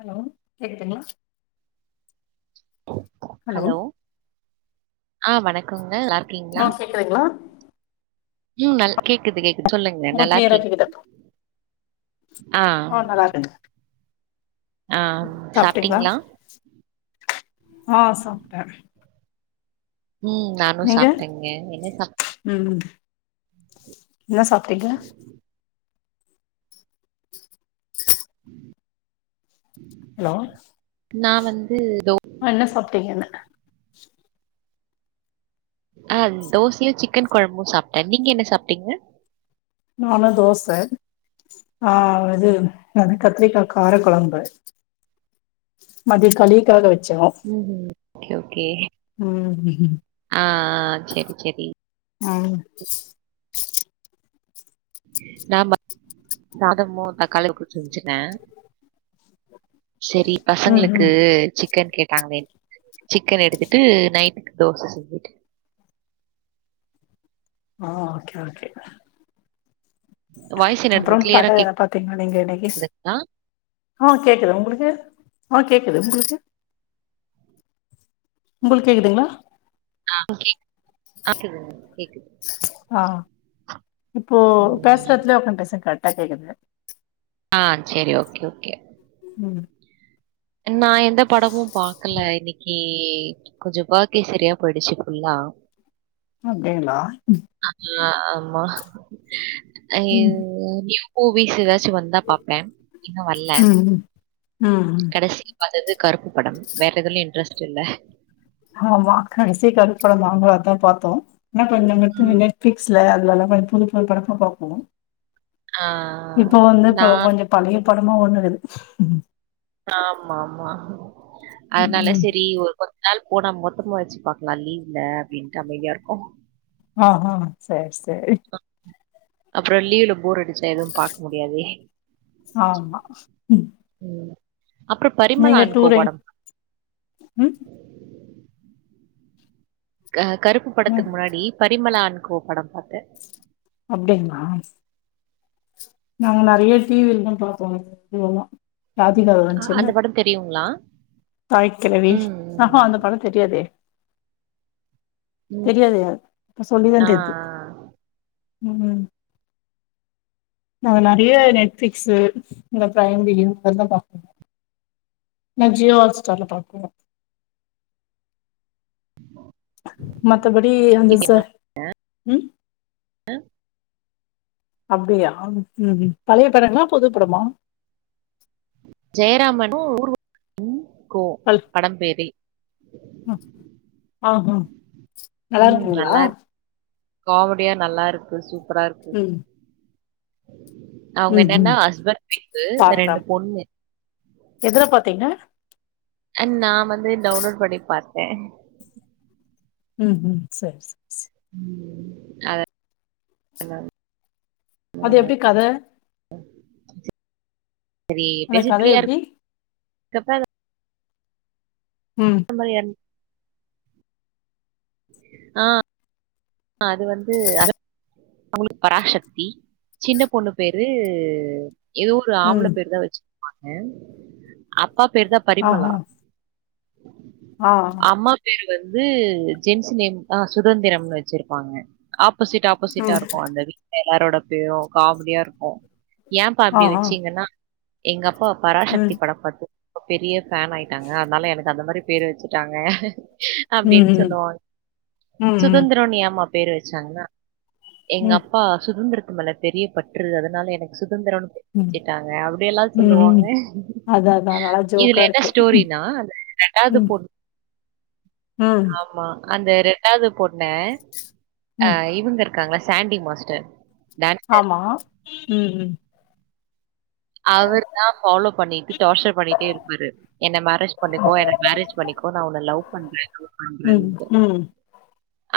Hello கேக்துங்களா hello ஆ வணக்கோங்க நல்லாருக் கீங்ளா ஆ கேக்குதுங்களா ம் நல் கேக்குது கேக்கு சொல்லுங்க உங்களுக்கு நல்லா கிளியரா இருக்கீங் கேக்குதா ஆ நால்லாருகங்க ஆ சாப்ட்டீங்ளா சாப்ட்டீங்களா ஆ சாப்ட்டே ம் நானு நீங்க சாப்ட்டேங்க என்ன சாப் ம் என்ன சாப்ட்டீாங்க [unintelligible] ஹலோ நா வந்து தோ என்ன சாப்ட்டீங்கன்ன ஆ தோசையு சிக்கன் கொழம்பு சாப்ட்ட நீங்க என்ன சாப்டீங்க நானு தோச ஆ அது கத்திரிக்கா கார கொழம்பு மதியோ கலிக்காக வெச்சே ம் ஹும் ஓகே ஓகே ம் ஆ ஆ செரி செரி ஆ நாம சாதமு தக்காளி தொக்கு செஞ்சிட்ட செரி ம் பசங்களுக்கு ம் சிக்கன் கேட்டாங்களே சிக்கன் எடுத்துட்டு நைட்டுக்கு தோச செஞ்சிட்டே ஆ ஓகே ஓகே வாய்ஸ் என்னது அப்புரோ பட கிளியரா ஏதனா பாத்தீங்களா நீங்க இன்னிக்கி ஸ் கேக்குதுங்களா உ கேக்குது உங்குளுக்கு உ கேக்குது உங்குளுக்கு உங்குளுக் கேகுதுங்ளா ஆ கேக் கேக்குதுங்க கேக்குது ஆ இப்போ ம் பேசற எத்துலயே உக்காது பேசுங்க கரெக்ட்டா கேக்குதுங்க ஆ செரி ஓக்கே ஓக்கே ம் நா எந்த படமு பாக்கல இன்னிக்கி கொஞ்ச வோர்கே செரியா போயிடுச்சு ஃபுல்லா அப்டிங்ளா அது ஆமா அ ம் நீயூ மூவிஸ் எதாச் வந்தா பாப்பே இன்னு வர்ல ம் ம் கடைசி பாத்தது கருப்பு படம் வேற எதுலியோஇன்ட்ரெஸ்ட் இல்ல ஆமா கடைசி கருப்பு படதா பாத்தோ பாத்தோ ம். [unintelligible] பிக்ஸ்ல அதுலல்லா கொஞ்ச புது புது படமா பாப்போ ஆ இப்ப வந்து இப்ப நான் கொஞ்சொ பலய படமா ஓட்னுக்கிது ஆமா ஆமா ம் அதனால ம் சரி ஒரு ப ஒர்நாள் போனா மொத்தமா வெச்சு பாக்கலா லீவ்ல அப்டின்னுட்டு அமைதியா இருக்கோ ஆ ஆ செரி செரி அப்பற லீவுல போர் அடிக் எதுவு பாக்க முடியாதே ஆமா ம் உம் நீங்க டூரு உம் கருப்பு ம் படத்துக்கு முன்னாடி பரிமலா அன் கோ பட பாத்த அப்டிங்ளா நாங்க நெறைய டிவில்தா பாப்போ [inaudible] ஆ வந்துச்சுல்ல அந்த பட தெரியுங்ளா ஆஹா அந்த பட தெரியாதே ம் ம் தெரியாதே இப்ப சொல்லிதா ஆ தெர்து நாங்க நெறைய நெட்ஃபிக்சு இந்த ப்ரைம் வீடியோ அதுதா பாப்போ நா ஜியோ ஹாஸ்டார்ல பாப்போ மத்தப்படி அந்த இது ச உம் அப்டியா ம் ம் பழய படங்களா புது படமா ஜெயராமனு ஊர்வ கோ பட பேறே அ ஆஹ உம் நல்லா இருக்கு காமெடியா நல்லா இருக்கு சூப்பரா இருக்கு ம் அவங்க ம் ம் என்னன்னா ஹஸ்பண்ட் ஒயிப்பு ரெண்டு பொண்ணு எதல பாத்தீங்க நா வந்து டவுன்லோட் பண்ணி பாத்தே ம் ம் செரி செரி அத [inaudible] அது எப்டி கத நெறைய அந்த பேஜி கத ஃப்ரீயா எப்டி இருக் ம் [unintelligible] ஆ ஆ அது வந்து அரப் அவுளுக்கு பராசக்தி சின்ன பொண்ணு பேரு ஏதோ ஒரு ஆம்பள ம் பேருதா வெச்சுப்பாங்க அப்பா பேருதான் ஆஹா பரிமளாவின் ஆ அம்மா பேரு வந்து ஜென்ட்ஸ் நேம் ஆ சுதந்திரம்ன் வெச் சிருப்பாங்க ஆப்போசிட் ஆப்போசிட்டா ம் இருக்கு அந்த வீட்ல எல்லாரோட பேரு காமெடியா இருக்கு ஏன் பா அப்டி ஆஹா வெச்சீங்கன்னா எங்க அப்பா ம் பராசக்தி படம் பாத்து ரொம்ப பெரிய ஃபேன் ஆயிட்டாங்க அதனால எனக்கு அந்த மாரி பேரு வெச்சுட்டாங்க ம் அப்டின் ம் சொல்லுவாங்க ம் சுதந்திர ம்னு ஏம்மா பேரு வெச்சாங்க எங்க ம் அப்பா சுதந்திரத்து மேல பெரிய பற்று அதனால எனக்கு சுதந்திரம்னு பேரு ம் வெச்சிட்டாங்க அப்டியெல்லா ம் சொல்லுவாங்க ம் அதா அதா நல்லா இதுல ஜோக்கா என்ன இருக்கு ஸ்டோரினா அது ரெண்டாவது ம் பொண் ம் மா அந்த ரெண்டாவது பொண்ண ஆ ம் இவங்க இருக்காங்ளா சாண்டி மாஸ்டர் டான்ஸர். ஆமா ம் ம் அவர் தான் ஃபாலோ பண்ணிட்டு டார்ச்சர் பண்ணிட்டே இருப்பாரு என்ன மேரேஜ் பண்ணிக்கோ என்ன மேரேஜ் பண்ணிக் கோ நான் உன லவ் பண்றே லவ் பண்றே ம் ம்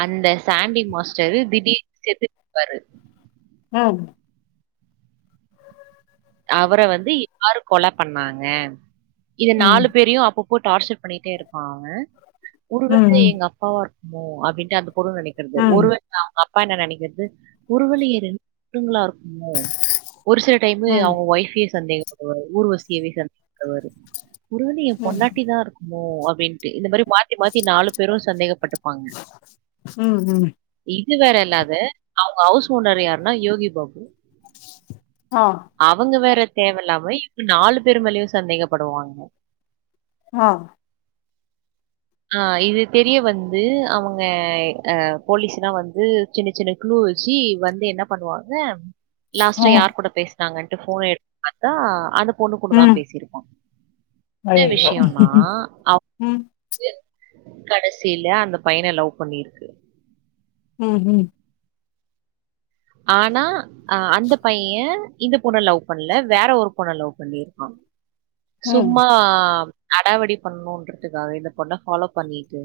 அந்த சாண்டி மாஸ்டரு திடீர்னு செத்துட்ருப்பாரு ஆம் அவர வந்து யாரு கொல பண்ணாங்க இது ம் நாலு பேரையு அப்பப் போ டார்ச்சர் பண்ணிட்டே இருப்பா அவே ஒரு ம் வேள ம் எங்க அப்பாவா இருக்குமோ அப்டின்ட்டு அந்த பொண்ணு நெனைக் குறது ம் ஒரு வே அவ்ங்க அப்பா என்ன நெனக்கிற்து ஒரு வேள எ ரெண்டு [inaudible] களா இருக்குமோ ஒரு சில டைம் இவே ம் அவ்ங்க ஒய்ஃப்பயே சந்தேகபடுவாரு ஊர்வசியவே சந்தேகப்படுவாரு ஒருவேள ஏ ம் பொண்டாட்டிதா இருக்குமோ அப்டின்ட்டு இந்த மாரி மா த்தி மாத்தி நாலு பேரு சந்தேகப்பட்டுப்பாங்க ம் ம் இது வேற இல்லாத அவங்க ஹவுஸ் ஓனர் யாருன்னா யோகி பாபு ஆ அவங்க வேற தேவ இல்லாம இவங்க நாலு பேர் மேலயு சந்தேகப்படுவாங்க ஆ ஆ இது தெரிய வந்து அவங்க அ போலீஸ்லா வந்து சின்ன சின்ன க்ழு வச்சு வந்து என்ன பண்ணுவாங்க லாஸ்ட்டா ம் யார் கூட பேசுனாங்கன்ட்டு ஃபோன எடுத்து பாத்தா அந்த பொண்ணு கூடதா ம் பேசிருப்பா என்ன ஐயயோ விஷயோனா அப் ம் கடசில்ல அந்த பையன லவ் பண்ணிருக்கு ம் ம் ஆனா அ அந்த பைய இந்த பொண்ண லவ் பண்ணல வேற ஒரு பொண்ண லவ் பண்ணிருக்கா ம் சும்மா அடாவடி பண்ணுன்றதுக்காக இந்த பொண்ண ஃபாலோ பண்ணிட்டு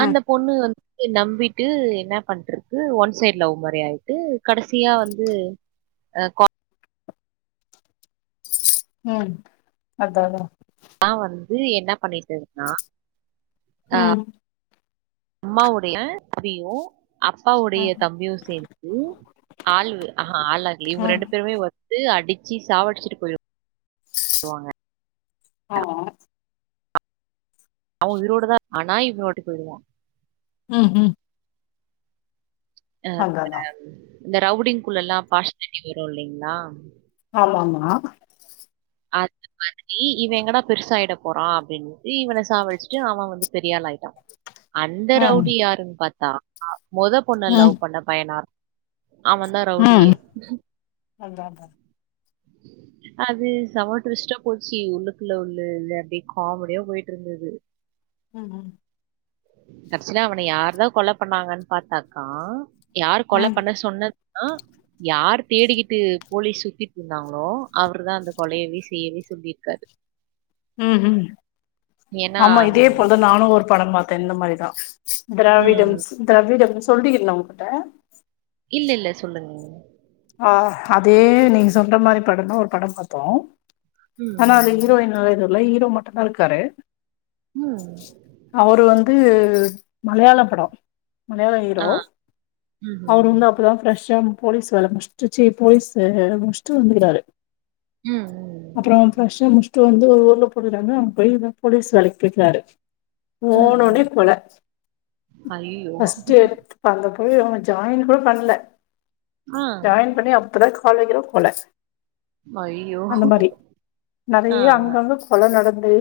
அ அந்தப் பொண்ணு வந் து நம்பிட்டு என்ன பண்ருக்கு ஒன் சைட் லவ் மாரி ஆய்ட்டு கடசியா வந்து அ கா ம் அதா அதா டா வந்து என்ன பண்ணிட்டுந்தா ஆ ம் அம்மாவுடைய தம்பியு அப்பாவுடைய ம் தம்பியு சேந்து ஆள் ஆஹா ஆள் ல்ல இவ்ங்க ம் ரெண்டு பேருமே வ ந்து அடிச்சு சாவடிச்சிட்டு போய்டு வாங்க ஆ ஆ அவ உயிரோடுதா ஆனா இவள விட்டு போய்டுவா ம் ம் அதா அதா அப்றம் இந்த ரவ்டிங்குள்ளலா பார்ஸியாலிட்டி வரு இல்லிங்ளா ஆமாமா அது மாதிரி இவ எங்கடா பெருசாய்ட போறா அப்டின்னு இவன சாவடிச்ட்டு அவ வந்து பெரியாளாயிட்டா அந்த ம் ரவ்டி யாருன் பாத்தா மொத பொண்ண ம் லவ் பண்ண பையனார் அவந்தா ரவ்டியே அதாதா அது செம டுவிஸ்டா போச்சி உள்ளுக்குள்ள உள்ள இல்ல அப்டியே காமெடியா போயிட்ருந்தது ம் ம் கடசில அவன யார்தா கொல பண்ணாங்கன் பாத்தாக்கா யாரு கொல ம் பண்ண சொன்ன னா யார் தேடிகிட்டு போலீஸ் சுத்திட்ருந்தாங்ளோ அவருதா அந்த கொலயவே செய்யவே சொல்லிருக்காரு ம் ம் ஏன்னா ஆமா இதே போல்தா நானு ஒரு படம் பாத்தே இந்த மாரிதா ம் திராவிடம்ஸ் திரவிடம் சொல்லிருந்தே உங்கிட்ட இல்லல்ல சொல்லுங் ஆ அதே நீங்க சொல்ற மாரி படதா ஒரு படம் பாத்தோ ம் ஆனா அது ஹீரோயின் எதுல்ல ஹீரோ மட்டுந்தாருக்காரு ம் ம் அவரு வந்து மலையாள பட மலையாள ஆ. ஹீரோ அவரு ம்ஹ்ம். வந்து அப்பதா ஃப்ரஷ்ஷா போலீஸ் வேல முடிஸ் ச்சி போலீஸ்சு முடிசுட்டு வந்துருக்கிறாரு ம் அப்றோ ம். ஃபிரெஷ்ஷா முச்டு வந்து ஒரு ஊர்ல போறாங்க அவுங்க இத போலீஸ் வேலக்கு போயிக்கிறாரு ம், போனோனெ ம். கொல ஐயய்யோ! ஃபஸ்ட் எடுத் இப்ப அங்க போய் அவங்க ஜாய்ன் கூட பண்ல ஆ. ஜாய்ன் பண்ணி அப்ப தா காலேஜ் கூட போல ஐயய்யோ! அந்த மாரி ஆ, நெறய ஆ. அங்கங்க கொல நடந்து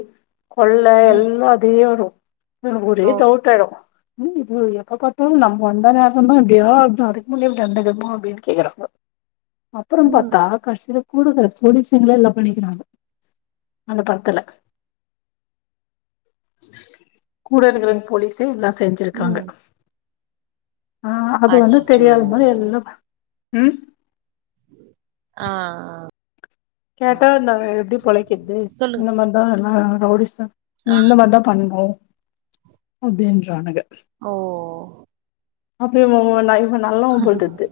கொள்ள ம். எல்லா தே வரு எனக் ஒரே ஓ. டவ்ட்டாயிடு மூஞ்சிய பாரு எப்போ பாத்தாலு நம்ப வந்த நேரமே இப்டியா இல்ல அதுக்கு முன்னாடி இப்படி வந்திருமா அப்டின் கேக்கறாங்க அப்பற ம், பாத்தா கடசில குடுகல பொடிசுங்களா எல்லா பண்ணிக்கிறாங்கோ அந்த படத்துல கூடருக்றங் போலீஸே எல்லா செஞ்சிருக்காங்க ம். ஆ அது வந்து அச்சச்சோ! தெரியாத மாரி எல்லா ம் ஆ ஆ கேட்டா நா எப்டி பொழைக்கிரது சொல்லுங்க. இந்த மார்தா எல்லா ரவ்டிஸா ஆ. இந்த மாரிதா பண்றோ அப்டின்றானுக ஓ அப்டியு நா இவன் நல்லவ போல் தெரியுது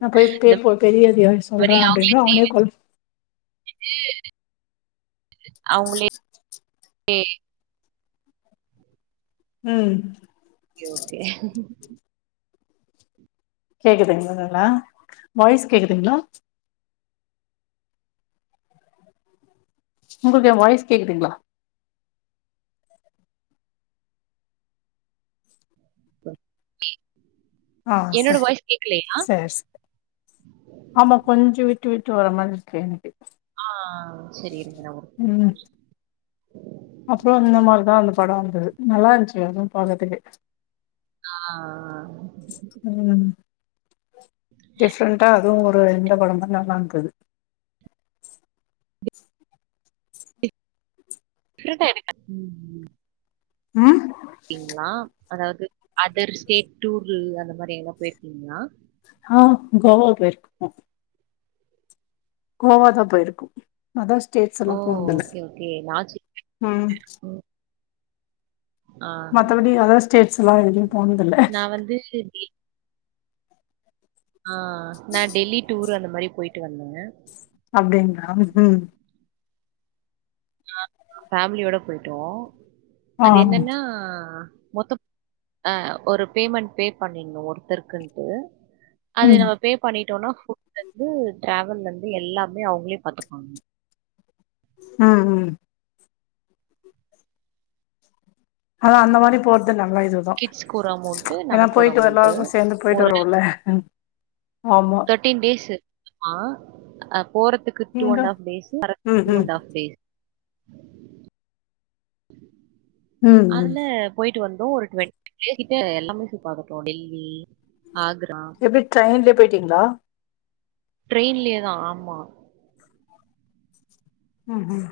நா போய் பே இந்த பெரிய அதிகாரிகிட்ட சொல்ற அப்டினு அவனே கொல் அவுங்ளே ம் ஒகே ஓகே கேக்குதுங்களா நல்லா வாய்ஸ் கேக்குதுங்களா உங்களுக்கு ஏ வாய்ஸ் கேக்குதுங்ளா ஒகே ஆ என்னோட சரி வாய்ஸ் கேக்கலயா சரி சரி ஆமா கொஞ்சொ விட்டு விட்டு வர மாரிருக்கு எனக்கு ஆ சரி இருங்க நா ஒங்க கூப்பற அப்புற இந்த மாரிதா அந்த படோ வந்தது நல்லாருந்துச்சு அது பாக்கறதுக்கு ஆ ம் டிஃப்ரெண்டா அதுவு ஒரு இந்த படமா நல்லாருந்தது இருங்க இருங்க ம் ம் ம் டிங்ளா அதாது அதர் ஸ்டேட் டூரூ அந்த மாரி எல்லா போயிருக்கீங்களா ஆ கோவா போயிர்க்க கோவா தா போயிருக்கோ அதர் ஓ! ஸ்டேட்ஸ்ல்லா போனதில ஓகே, ஓகே. நான் சி ம் ம். ஆ. மத்தபடி அதர் ஸ்டேட்ஸ்ல்லா எதுலியு போனதுல்ல நான் வந்து இப்டி ஆ நா டெல்லி டூரு அந்த மாரி போயிட்டு வந்தேங்க அப்டிங்ளா ம் நாங்க பேமிலியோட போயிட்டோ ஆ அது ம் என்னன்னா மொத்த அ ஒரு பேமெண்ட் பே பண்ணிணு ஒருத்தருக்குன்ட்டு அது நம்ம பே பண்ணிட்டோனா ஃபுட்லருந்து ட்ராாவல்லேருந்து எல்லாமே அவுங்களே பாத்துக்வாங்க ம் ம் அது அந்த மாரி போறது நல்ல இது கிட்ஸ்க்கு ஒரு அமௌண்ட்டு, ஏனா நமக்கு ஒரு போயிட்டு அமௌண்ட்டு. வரலோருக்கு சேந்து போயிட்டு வருவோல ஆமா பி்ஃப்டீன் டேஸு ஆ அ போறதுக்கு துக் டூ இங்க அண்டாஃப் டேஸ் வரதுக்கு ம் டூ ம் அன்டாஃப் டேஸ் ம் ம் அதுல போயிட்டு வந்தோ ஒரு டொண்டி பிளேஸ்கிட்ட எல்லாமே சுத்திபாத்துட்டோ டெல்லி ஆக்ரா எப்டி டிரெயின்லியே போயிட்டீங்ளா ட்ரெயின்லே தா ஆமா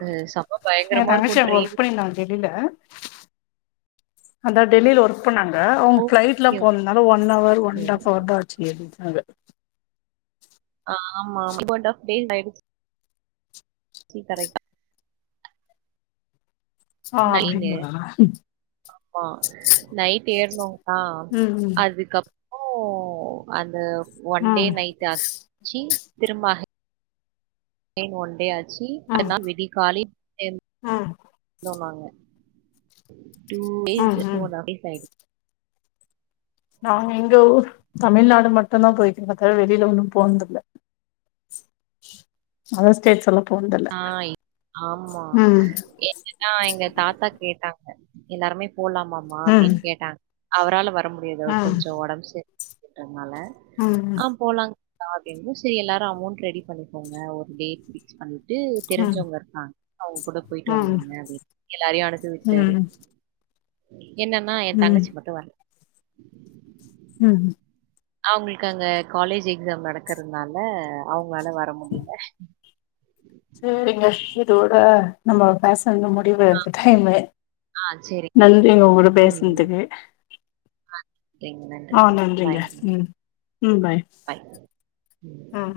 அது செம ஏ பயங்கரமா தங்கச்சி இருக்கும் அங்க ஒர்க் ட்ரெயின். பண்ணியிருந்தாங்க டெல்லில அதா டெல்லில ஒர் ர்க் பண்ணாங்க அவங்க ஃபிளைட்ல ஓகே, போனதுனால one hour one okay. Half hour தா ஆச்சு அப்டின்னாங்க ஆ ஆமா ஆமா டூ அண்டாஃப் டேஸ் ஆச்சு சீக்கரைட் ஆ நைனு அப்டிங்ளா ஆமா நைட் ஏற்னோமா ம் அதுக்கப் றோ அந்த ஒன் டே ம் நைட் ஆச்சி திரும்ப அ கேன் ஒன்டே ஆச்சி ம் மறுநாள் விடிகாலைல ம் ம் வந்தோ நாங்க ம் டூடேஸ் டூ ம் அன்ட் ஆஃப் டேஸ் ஆய்டூ நா எங்க ஊர் தமிழ்நாடு மட்டுதா போய்க்கிறே தவர வெளில ஒன்னு போனதில்ல அதர் ஸ்டேட்ஸலா போனதுல்ல ஆ ம் ஆ எங்க தாத்தா கேட்டாங்க எல்லாருமே போலாமாம்மா ம் அப்டின்னு கேட்டாங்க அவரால வர முடி ஏதோ ம் கொஞ்சோ ஒடம்பு சரில்லாதனால ம் ம் ஆ போலாங் அப்டினுசரி எல்லாரு அமௌண்ட் ரெடி பண்ணிக்கோங்க ஒரு டேட் பிக்ஸ் பண்ணிட்டு தெரிஞ்சவங்க இருக்காங்க அவுங்க கூட போயிட்டு ம் வந்தருங்க அப்டி எல்லாரையு அனுப்பி விட்டாரு ம் என்னன்னா ஏ ம் ம் தங்கச்சி மட்டு வரல ம் அவுங்களுக்கு அங்க காலேஜ் எக்ஸாம் நடக்கறதுனால அவுங்களால வர முடியல சேரிங்க இதோட நம்ம பேச இந்த முடிவு எடுத்துட்டே இன்மே ஆ சரி நன்றிங்க உங்க கூட பேசுனதுக்கு நன்றிங்க ஆ நன்றிங்க பாய்ங்க ம் ம் பாய் பாய் ஆ